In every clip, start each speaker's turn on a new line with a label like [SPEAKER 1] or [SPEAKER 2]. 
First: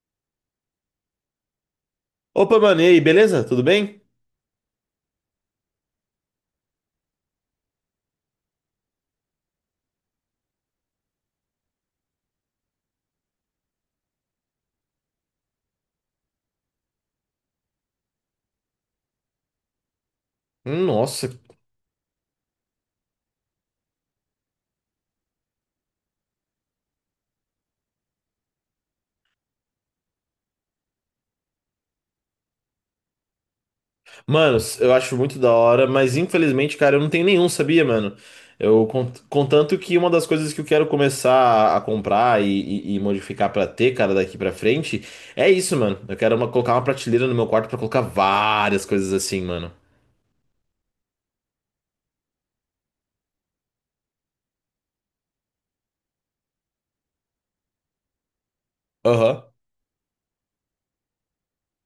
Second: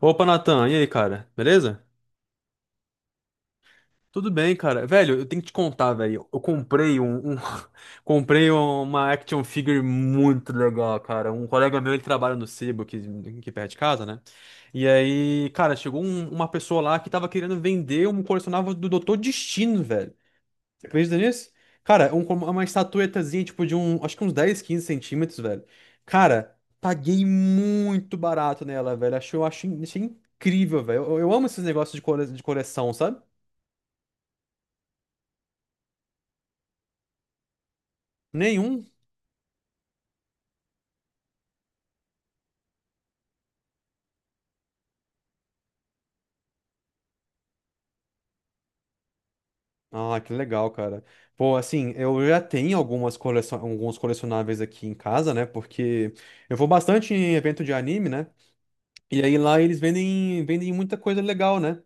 [SPEAKER 1] Opa, Natan, e aí, cara? Beleza?
[SPEAKER 2] Opa, mano, e aí, beleza? Tudo bem?
[SPEAKER 1] Tudo bem, cara. Velho, eu tenho que te contar, velho. Eu comprei um, um- Comprei uma action figure muito legal, cara. Um colega meu, ele trabalha no Sebo, que perto de casa, né? E aí, cara, chegou uma pessoa lá que tava querendo vender um colecionável do Doutor Destino, velho. Você acredita
[SPEAKER 2] Nossa,
[SPEAKER 1] nisso? Cara, uma estatuetazinha, tipo, de um, acho que uns 10, 15 centímetros, velho. Cara, paguei muito barato nela, velho. Achei incrível, velho. Eu amo esses negócios de coleção, sabe?
[SPEAKER 2] mano, eu acho muito da hora, mas infelizmente, cara, eu não tenho nenhum, sabia, mano?
[SPEAKER 1] Nenhum.
[SPEAKER 2] Eu, contanto que uma das coisas que eu quero começar a comprar e modificar pra ter, cara, daqui pra frente, é isso, mano. Colocar uma prateleira no meu quarto pra colocar várias coisas assim, mano.
[SPEAKER 1] Ah, que legal, cara. Pô, assim, eu já tenho alguns colecionáveis aqui em casa, né? Porque eu vou bastante em evento de anime, né? E aí
[SPEAKER 2] Aham.
[SPEAKER 1] lá eles vendem muita coisa legal, né?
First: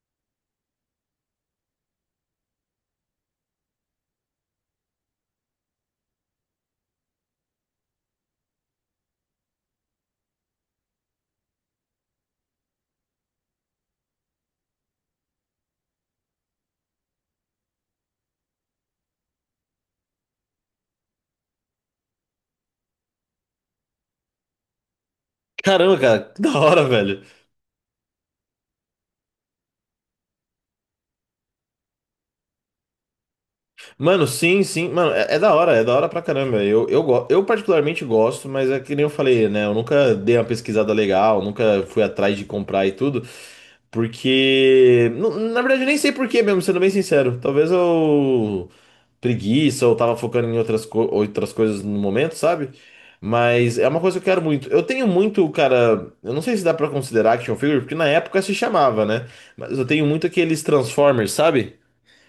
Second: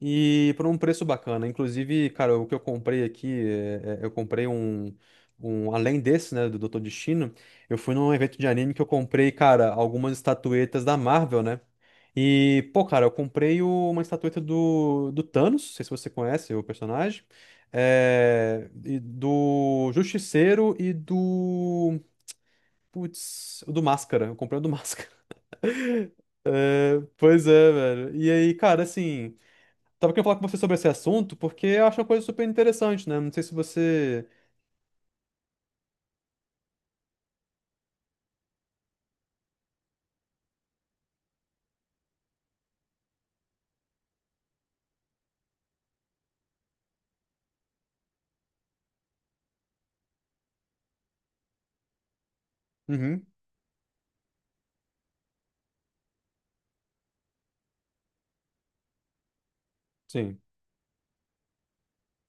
[SPEAKER 1] E por um preço bacana. Inclusive, cara, o que eu comprei aqui, eu comprei além desse, né, do Doutor Destino, eu fui num evento de anime que eu comprei, cara, algumas estatuetas da Marvel, né? E, pô, cara, eu comprei uma estatueta do Thanos, não sei se você conhece o personagem, e do Justiceiro e do. Putz, o do Máscara. Eu comprei o do Máscara.
[SPEAKER 2] Caramba, cara, que da hora,
[SPEAKER 1] É,
[SPEAKER 2] velho.
[SPEAKER 1] pois é, velho. E aí, cara, assim, tava querendo falar com você sobre esse assunto porque eu acho uma coisa super interessante, né? Não sei se
[SPEAKER 2] Mano,
[SPEAKER 1] você.
[SPEAKER 2] sim, sim. Mano, é, é da hora pra caramba. Eu particularmente gosto, mas é que nem eu falei, né? Eu nunca dei uma pesquisada legal, nunca fui atrás de comprar e tudo. Na verdade, eu nem sei por quê mesmo, sendo bem sincero. Talvez eu. Preguiça, ou tava focando em outras coisas no momento, sabe?
[SPEAKER 1] Uhum,
[SPEAKER 2] Mas é uma coisa que eu quero muito. Eu tenho muito, cara. Eu não sei se dá pra considerar action figure, porque na época se chamava, né? Mas eu tenho muito
[SPEAKER 1] sim.
[SPEAKER 2] aqueles Transformers, sabe?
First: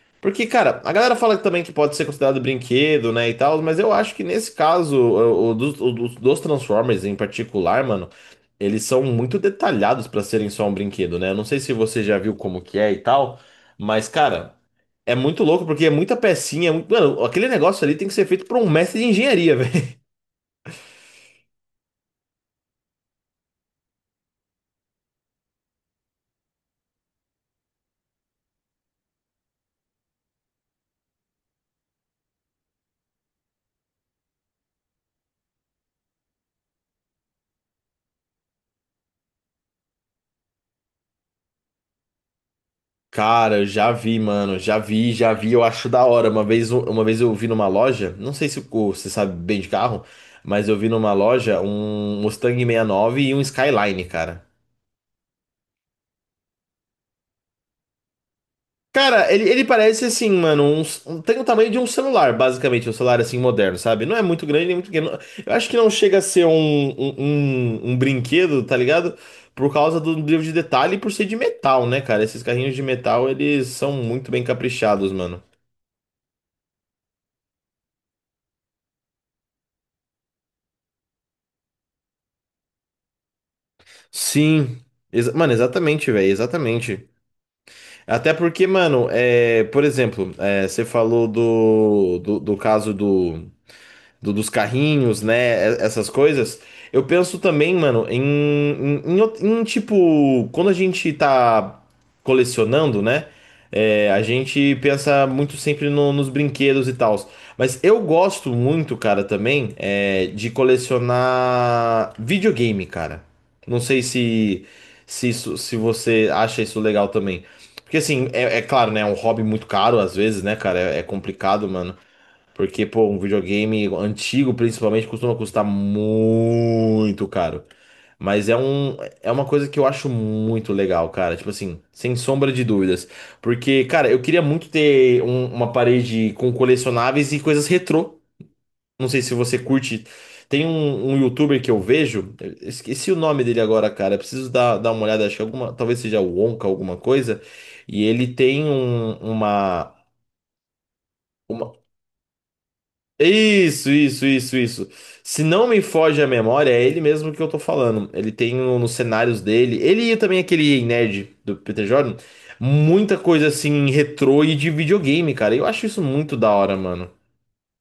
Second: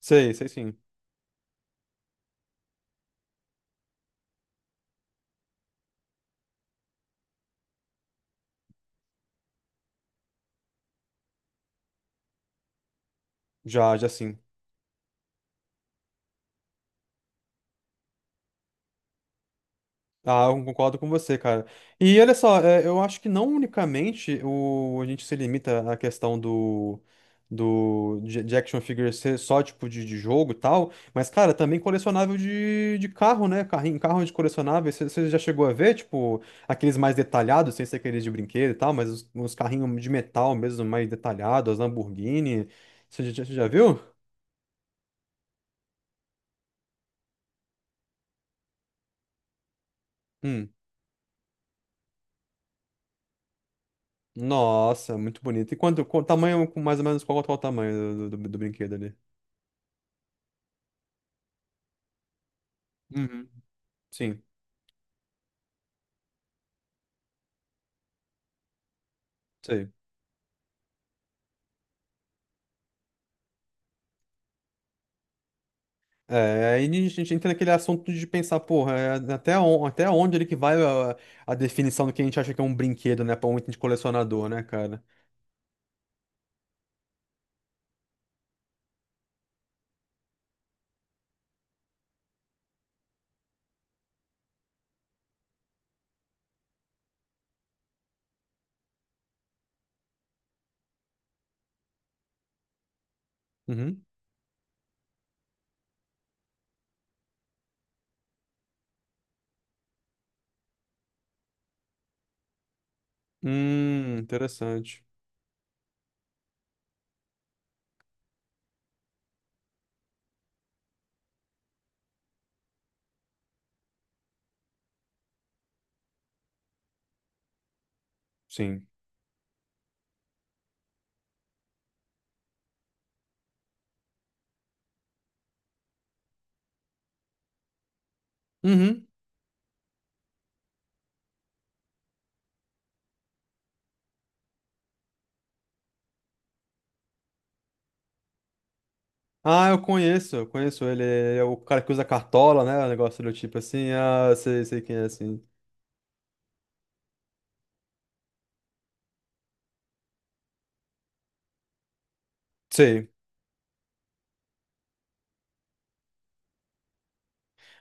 [SPEAKER 1] Sei,
[SPEAKER 2] Porque,
[SPEAKER 1] sei sim.
[SPEAKER 2] cara, a galera fala também que pode ser considerado brinquedo, né, e tal, mas eu acho que nesse caso, dos Transformers em particular, mano, eles são muito detalhados pra serem só um brinquedo, né? Eu não sei se você já viu como que é e tal,
[SPEAKER 1] Já,
[SPEAKER 2] mas,
[SPEAKER 1] já sim.
[SPEAKER 2] cara, é muito louco porque é muita pecinha, mano, aquele negócio ali tem que ser feito por um mestre de engenharia.
[SPEAKER 1] Ah, eu concordo com você, cara. E olha só, eu acho que não unicamente a gente se limita à questão de action figure ser só tipo de jogo e tal, mas, cara, também colecionável de carro, né? Carrinho, carro de colecionável. Você já chegou a ver, tipo, aqueles mais detalhados, sem ser aqueles de brinquedo e tal, mas os carrinhos de metal mesmo, mais detalhados, as Lamborghini. Você já, já
[SPEAKER 2] Cara, eu
[SPEAKER 1] já
[SPEAKER 2] já
[SPEAKER 1] viu?
[SPEAKER 2] vi, mano, já vi, eu acho da hora. Uma vez eu vi numa loja, não sei se você sabe bem de carro, mas
[SPEAKER 1] Hum.
[SPEAKER 2] eu vi numa loja um Mustang 69 e nove e um Skyline, cara.
[SPEAKER 1] Nossa, muito bonito. E quanto, qual tamanho, mais ou menos, qual o tamanho do brinquedo ali?
[SPEAKER 2] Cara, ele parece assim, mano, tem o tamanho de um celular, basicamente, um celular assim
[SPEAKER 1] Uhum.
[SPEAKER 2] moderno, sabe? Não é
[SPEAKER 1] Sim,
[SPEAKER 2] muito grande, nem muito pequeno. Eu acho que não chega a ser um brinquedo, tá ligado? Por
[SPEAKER 1] sei.
[SPEAKER 2] causa do nível de detalhe e por ser de metal, né, cara? Esses carrinhos de metal, eles são muito bem caprichados, mano.
[SPEAKER 1] É, aí a gente entra naquele assunto de pensar, porra, até onde ele que vai a definição do que a gente acha que é um brinquedo, né? Pra um item de colecionador, né,
[SPEAKER 2] Sim,
[SPEAKER 1] cara?
[SPEAKER 2] exa- mano, exatamente, velho, exatamente. Até porque, mano, é, por exemplo, é, você falou do caso dos carrinhos, né? Essas coisas. Eu penso também, mano, em tipo, quando a gente tá colecionando, né?
[SPEAKER 1] Uhum.
[SPEAKER 2] É, a gente pensa muito sempre nos brinquedos e tal. Mas eu gosto muito, cara, também, é, de colecionar videogame, cara. Não sei se,
[SPEAKER 1] Interessante.
[SPEAKER 2] se, isso- se você acha isso legal também. Porque assim, é, é claro, né? É um hobby muito caro às vezes, né, cara? É, é complicado, mano. Porque, pô, um videogame antigo, principalmente, costuma custar muito caro. Mas é
[SPEAKER 1] Sim.
[SPEAKER 2] um, é uma coisa que eu acho muito legal, cara. Tipo assim, sem sombra de dúvidas. Porque, cara, eu queria muito ter uma parede com colecionáveis e coisas retrô.
[SPEAKER 1] Uhum.
[SPEAKER 2] Não sei se você curte. Tem um youtuber que eu vejo, eu esqueci o nome dele agora, cara. Eu preciso dar uma olhada, acho que alguma, talvez seja o Wonka, alguma coisa. E ele tem
[SPEAKER 1] Ah,
[SPEAKER 2] uma.
[SPEAKER 1] eu conheço ele. É o
[SPEAKER 2] Uma.
[SPEAKER 1] cara que usa cartola, né? O negócio do tipo assim.
[SPEAKER 2] Isso, isso,
[SPEAKER 1] Ah,
[SPEAKER 2] isso,
[SPEAKER 1] sei, sei
[SPEAKER 2] isso.
[SPEAKER 1] quem é assim.
[SPEAKER 2] Se não me foge a memória, é ele mesmo que eu tô falando. Ele tem nos cenários dele, ele e também aquele nerd do Peter Jordan,
[SPEAKER 1] Sei.
[SPEAKER 2] muita coisa assim retrô e de videogame, cara. Eu acho isso muito da hora, mano.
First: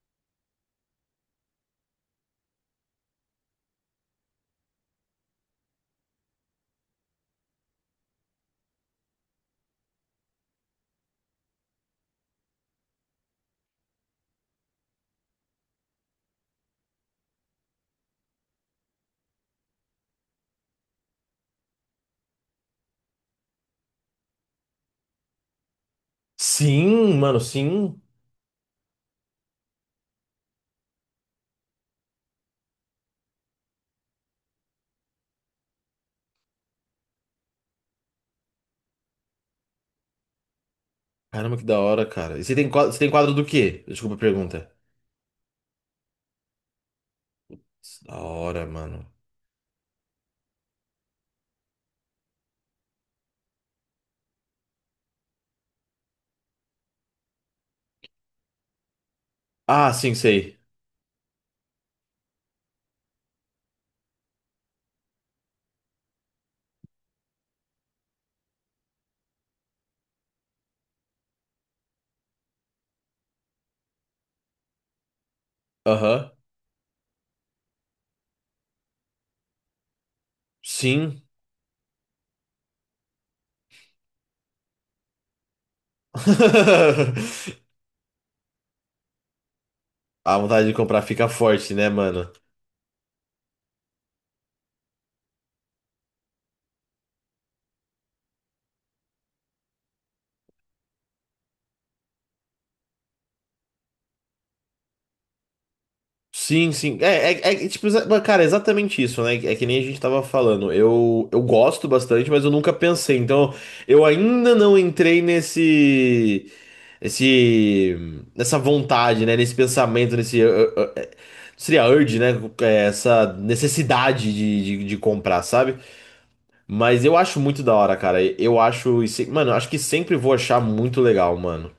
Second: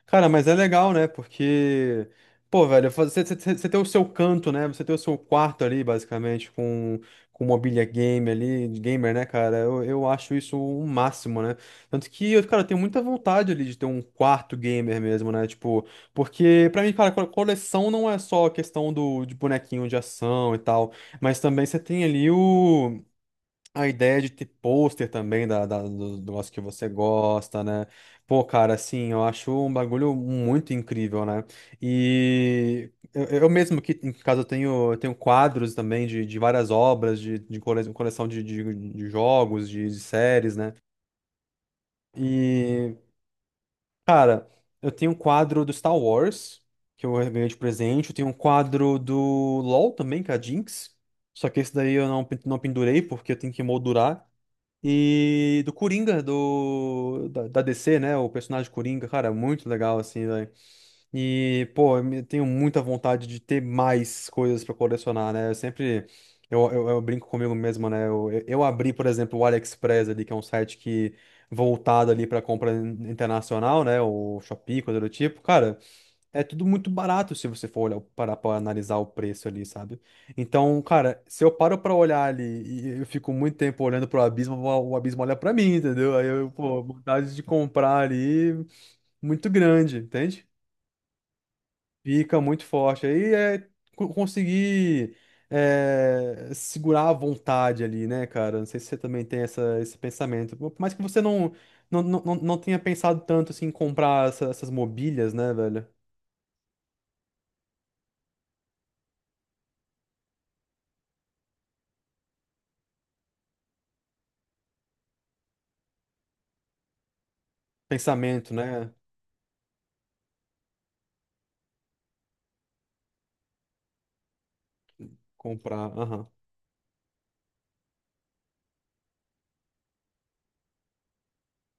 [SPEAKER 1] Cara, mas é legal, né? Porque, pô, velho, você tem o seu canto, né? Você tem o seu quarto ali, basicamente, com mobília game ali, de gamer, né, cara? Eu acho isso o máximo, né? Tanto que, eu, cara, eu tenho muita vontade ali de ter um quarto gamer mesmo, né? Tipo, porque pra mim, cara, coleção não é só a questão de bonequinho de ação e tal, mas também você tem ali o. A ideia de ter pôster também do negócio que você
[SPEAKER 2] Sim, mano,
[SPEAKER 1] gosta, né?
[SPEAKER 2] sim.
[SPEAKER 1] Pô, cara, assim, eu acho um bagulho muito incrível, né? E eu mesmo que em casa eu tenho quadros também de várias obras, de coleção de jogos, de séries, né?
[SPEAKER 2] Caramba, que da hora, cara. E
[SPEAKER 1] E,
[SPEAKER 2] você tem quadro do quê? Desculpa a
[SPEAKER 1] cara,
[SPEAKER 2] pergunta.
[SPEAKER 1] eu tenho um quadro do Star Wars, que eu ganhei de presente, eu
[SPEAKER 2] Da
[SPEAKER 1] tenho um
[SPEAKER 2] hora,
[SPEAKER 1] quadro
[SPEAKER 2] mano.
[SPEAKER 1] do LoL também, que é a Jinx. Só que esse daí eu não pendurei porque eu tenho que moldurar. E do Coringa, da DC, né? O personagem Coringa, cara, muito
[SPEAKER 2] Ah,
[SPEAKER 1] legal,
[SPEAKER 2] sim,
[SPEAKER 1] assim, velho.
[SPEAKER 2] sei.
[SPEAKER 1] E, pô, eu tenho muita vontade de ter mais coisas pra colecionar, né? Eu sempre. Eu brinco comigo mesmo, né? Eu abri, por exemplo, o AliExpress ali, que é um site que voltado ali pra compra internacional, né? O Shopee, coisa do tipo. Cara,
[SPEAKER 2] Aham.
[SPEAKER 1] é tudo muito barato se você for olhar, para analisar o preço ali, sabe? Então, cara,
[SPEAKER 2] Sim.
[SPEAKER 1] se eu paro pra olhar ali e eu fico muito tempo olhando pro abismo, o abismo olha pra mim, entendeu? Aí eu, pô, vontade de comprar ali muito grande,
[SPEAKER 2] A
[SPEAKER 1] entende?
[SPEAKER 2] vontade de comprar fica forte, né, mano?
[SPEAKER 1] Fica muito forte. Aí é conseguir segurar a vontade ali, né, cara? Não sei se você também tem essa, esse pensamento. Por mais que você não tenha pensado tanto assim, em comprar essas mobílias, né, velho?
[SPEAKER 2] Sim, sim. Cara, é exatamente isso, né? É que nem a gente tava falando. Eu gosto bastante, mas eu nunca pensei. Então, eu ainda não entrei nesse, esse,
[SPEAKER 1] Pensamento,
[SPEAKER 2] nessa
[SPEAKER 1] né?
[SPEAKER 2] vontade, né? Nesse pensamento, nesse, seria urge, né? É, essa necessidade de comprar, sabe?
[SPEAKER 1] Comprar, aham.
[SPEAKER 2] Mas eu acho muito da hora, cara. Mano, eu acho que sempre vou achar muito legal, mano.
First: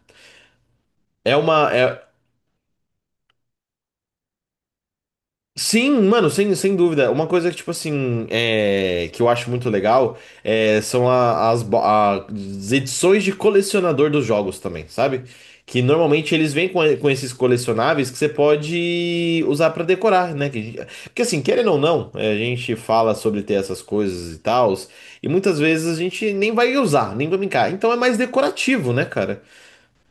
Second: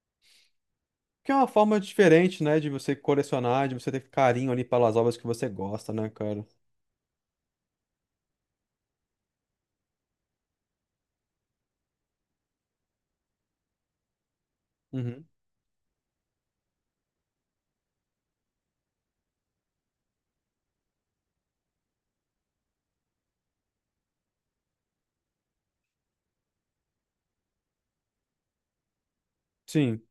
[SPEAKER 1] Que é
[SPEAKER 2] É
[SPEAKER 1] uma
[SPEAKER 2] uma,
[SPEAKER 1] forma
[SPEAKER 2] é,
[SPEAKER 1] diferente, né, de você colecionar, de você ter carinho ali pelas obras que você gosta,
[SPEAKER 2] sim,
[SPEAKER 1] né,
[SPEAKER 2] mano,
[SPEAKER 1] cara?
[SPEAKER 2] sem, sem dúvida. Uma coisa que, tipo assim, é, que eu acho muito legal é, são as edições de colecionador dos jogos também, sabe?
[SPEAKER 1] Uhum.
[SPEAKER 2] Que normalmente eles vêm com esses colecionáveis que você pode usar pra decorar, né? Que, porque assim, querendo ou não, é, a gente fala sobre ter essas coisas e tal, e muitas vezes a gente nem vai usar, nem vai brincar. Então é mais decorativo, né, cara?
[SPEAKER 1] Sim,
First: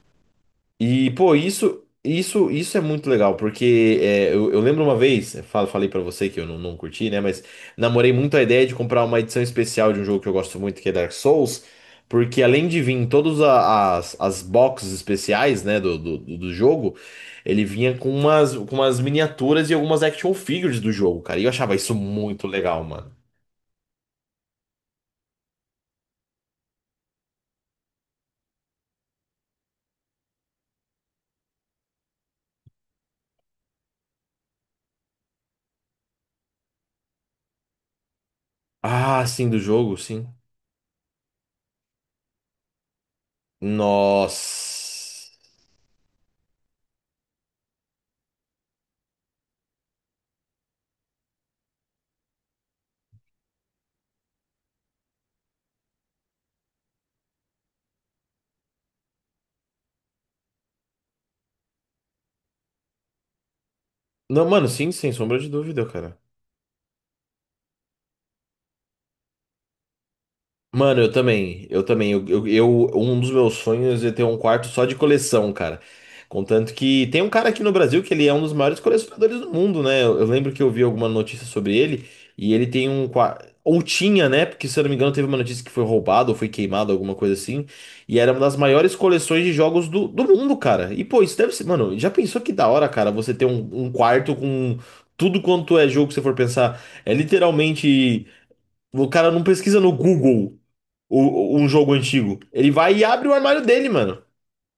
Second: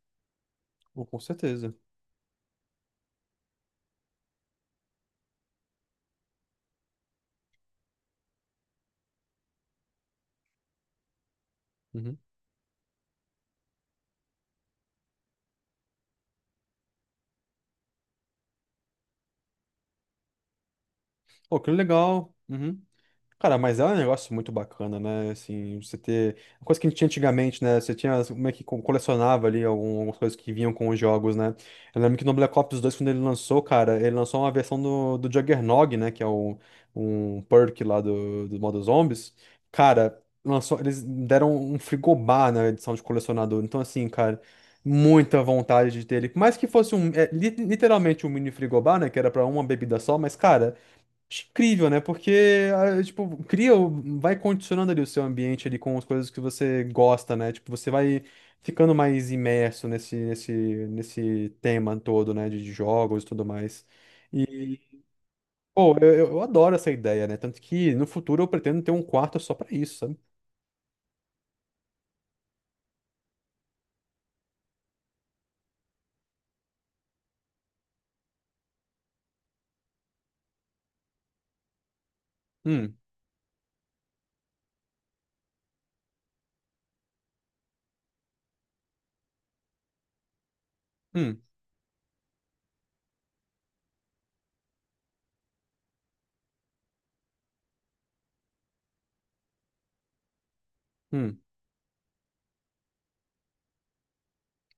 [SPEAKER 1] oh,
[SPEAKER 2] E,
[SPEAKER 1] com
[SPEAKER 2] pô,
[SPEAKER 1] certeza.
[SPEAKER 2] isso é muito legal, porque é, eu lembro uma vez, eu falei pra você que eu não, não curti, né? Mas namorei muito a ideia de comprar uma edição especial de um jogo que eu gosto muito, que é Dark Souls,
[SPEAKER 1] Uhum.
[SPEAKER 2] porque além de vir em todas as boxes especiais, né, do do jogo, ele vinha com umas miniaturas e algumas action figures do jogo, cara. E eu
[SPEAKER 1] Pô, que
[SPEAKER 2] achava isso
[SPEAKER 1] legal.
[SPEAKER 2] muito
[SPEAKER 1] Uhum.
[SPEAKER 2] legal, mano.
[SPEAKER 1] Cara, mas é um negócio muito bacana, né? Assim, você ter. Uma coisa que a gente tinha antigamente, né? Você tinha como é que colecionava ali algumas coisas que vinham com os jogos, né? Eu lembro que no Black Ops 2 quando ele lançou, cara, ele lançou uma versão do Juggernog, né? Que é um perk lá do modo
[SPEAKER 2] Ah,
[SPEAKER 1] zombies.
[SPEAKER 2] sim, do jogo,
[SPEAKER 1] Cara,
[SPEAKER 2] sim.
[SPEAKER 1] lançou, eles deram um frigobar na edição de colecionador. Então, assim, cara,
[SPEAKER 2] Nossa.
[SPEAKER 1] muita vontade de ter ele. Por mais que fosse um. Literalmente um mini frigobar, né? Que era pra uma bebida só, mas, cara. Incrível, né? Porque, ah, tipo, vai condicionando ali o seu ambiente ali com as coisas que você gosta, né? Tipo, você vai ficando mais imerso nesse tema todo, né? De jogos e tudo mais.
[SPEAKER 2] Não, mano,
[SPEAKER 1] E,
[SPEAKER 2] sim, sem sombra de dúvida,
[SPEAKER 1] pô, eu,
[SPEAKER 2] cara.
[SPEAKER 1] eu eu adoro essa ideia, né? Tanto que no futuro eu pretendo ter um quarto só pra isso, sabe?
[SPEAKER 2] Mano, eu também, um dos meus sonhos é ter um quarto só de coleção, cara. Contanto que tem um cara aqui no Brasil que ele é um dos maiores colecionadores do mundo, né? Eu lembro que eu vi alguma notícia sobre ele e ele tem
[SPEAKER 1] Hum,
[SPEAKER 2] um quarto, ou tinha, né? Porque se eu não me engano teve uma notícia que foi roubado ou foi queimado, alguma coisa assim. E era uma das maiores coleções de jogos do mundo, cara. E pô, isso
[SPEAKER 1] hum,
[SPEAKER 2] deve ser, mano, já pensou que da hora, cara, você ter um quarto com tudo quanto é jogo que você for pensar? É literalmente, o cara não pesquisa no Google
[SPEAKER 1] hum.
[SPEAKER 2] um jogo antigo. Ele vai e abre o armário dele, mano.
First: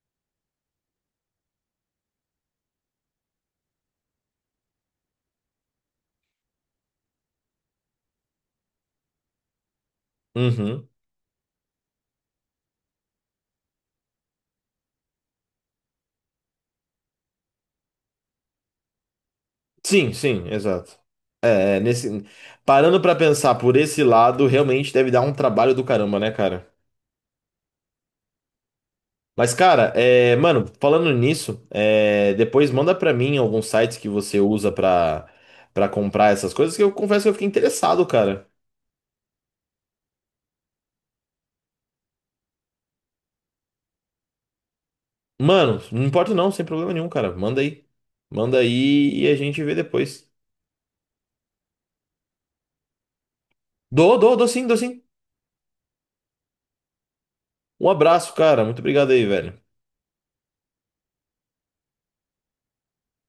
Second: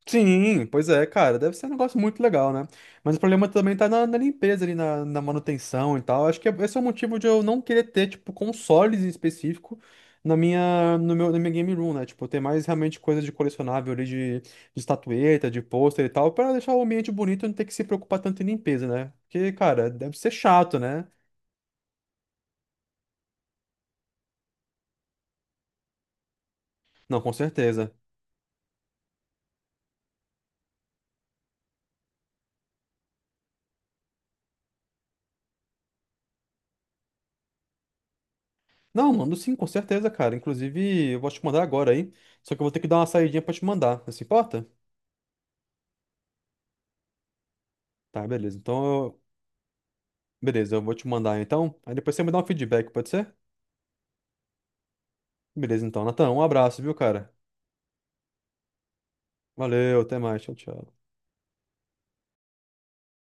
[SPEAKER 1] Sim, pois é, cara, deve ser um negócio muito legal, né? Mas o problema também tá na limpeza ali, na manutenção e tal. Acho que esse é o motivo de eu não querer ter, tipo, consoles em específico na
[SPEAKER 2] Uhum.
[SPEAKER 1] minha, no meu, na minha game room, né? Tipo, ter mais realmente coisa de colecionável ali, de estatueta, de pôster e tal, pra deixar o ambiente bonito e não ter que se preocupar tanto em limpeza, né? Porque, cara,
[SPEAKER 2] Sim,
[SPEAKER 1] deve ser
[SPEAKER 2] sim,
[SPEAKER 1] chato,
[SPEAKER 2] exato.
[SPEAKER 1] né?
[SPEAKER 2] É, é, nesse... Parando pra pensar por esse lado, realmente deve dar um trabalho do caramba, né, cara?
[SPEAKER 1] Não, com certeza.
[SPEAKER 2] Mas, cara, é, mano, falando nisso, é, depois manda pra mim alguns sites que você usa pra comprar essas coisas, que eu confesso que eu fiquei interessado, cara.
[SPEAKER 1] Não, mando sim, com certeza, cara. Inclusive, eu vou te mandar agora aí. Só que eu vou ter que dar uma saidinha pra te mandar. Não se importa?
[SPEAKER 2] Mano, não importa não, sem problema nenhum, cara. Manda aí.
[SPEAKER 1] Tá, beleza.
[SPEAKER 2] Manda
[SPEAKER 1] Então eu
[SPEAKER 2] aí e a gente vê depois.
[SPEAKER 1] Beleza, eu vou te mandar então. Aí depois você me dá um feedback, pode ser?
[SPEAKER 2] Dou, dou, dou sim, dou sim.
[SPEAKER 1] Beleza, então, Natan, um abraço, viu, cara?
[SPEAKER 2] Um abraço, cara. Muito obrigado aí, velho.
[SPEAKER 1] Valeu, até mais, tchau, tchau.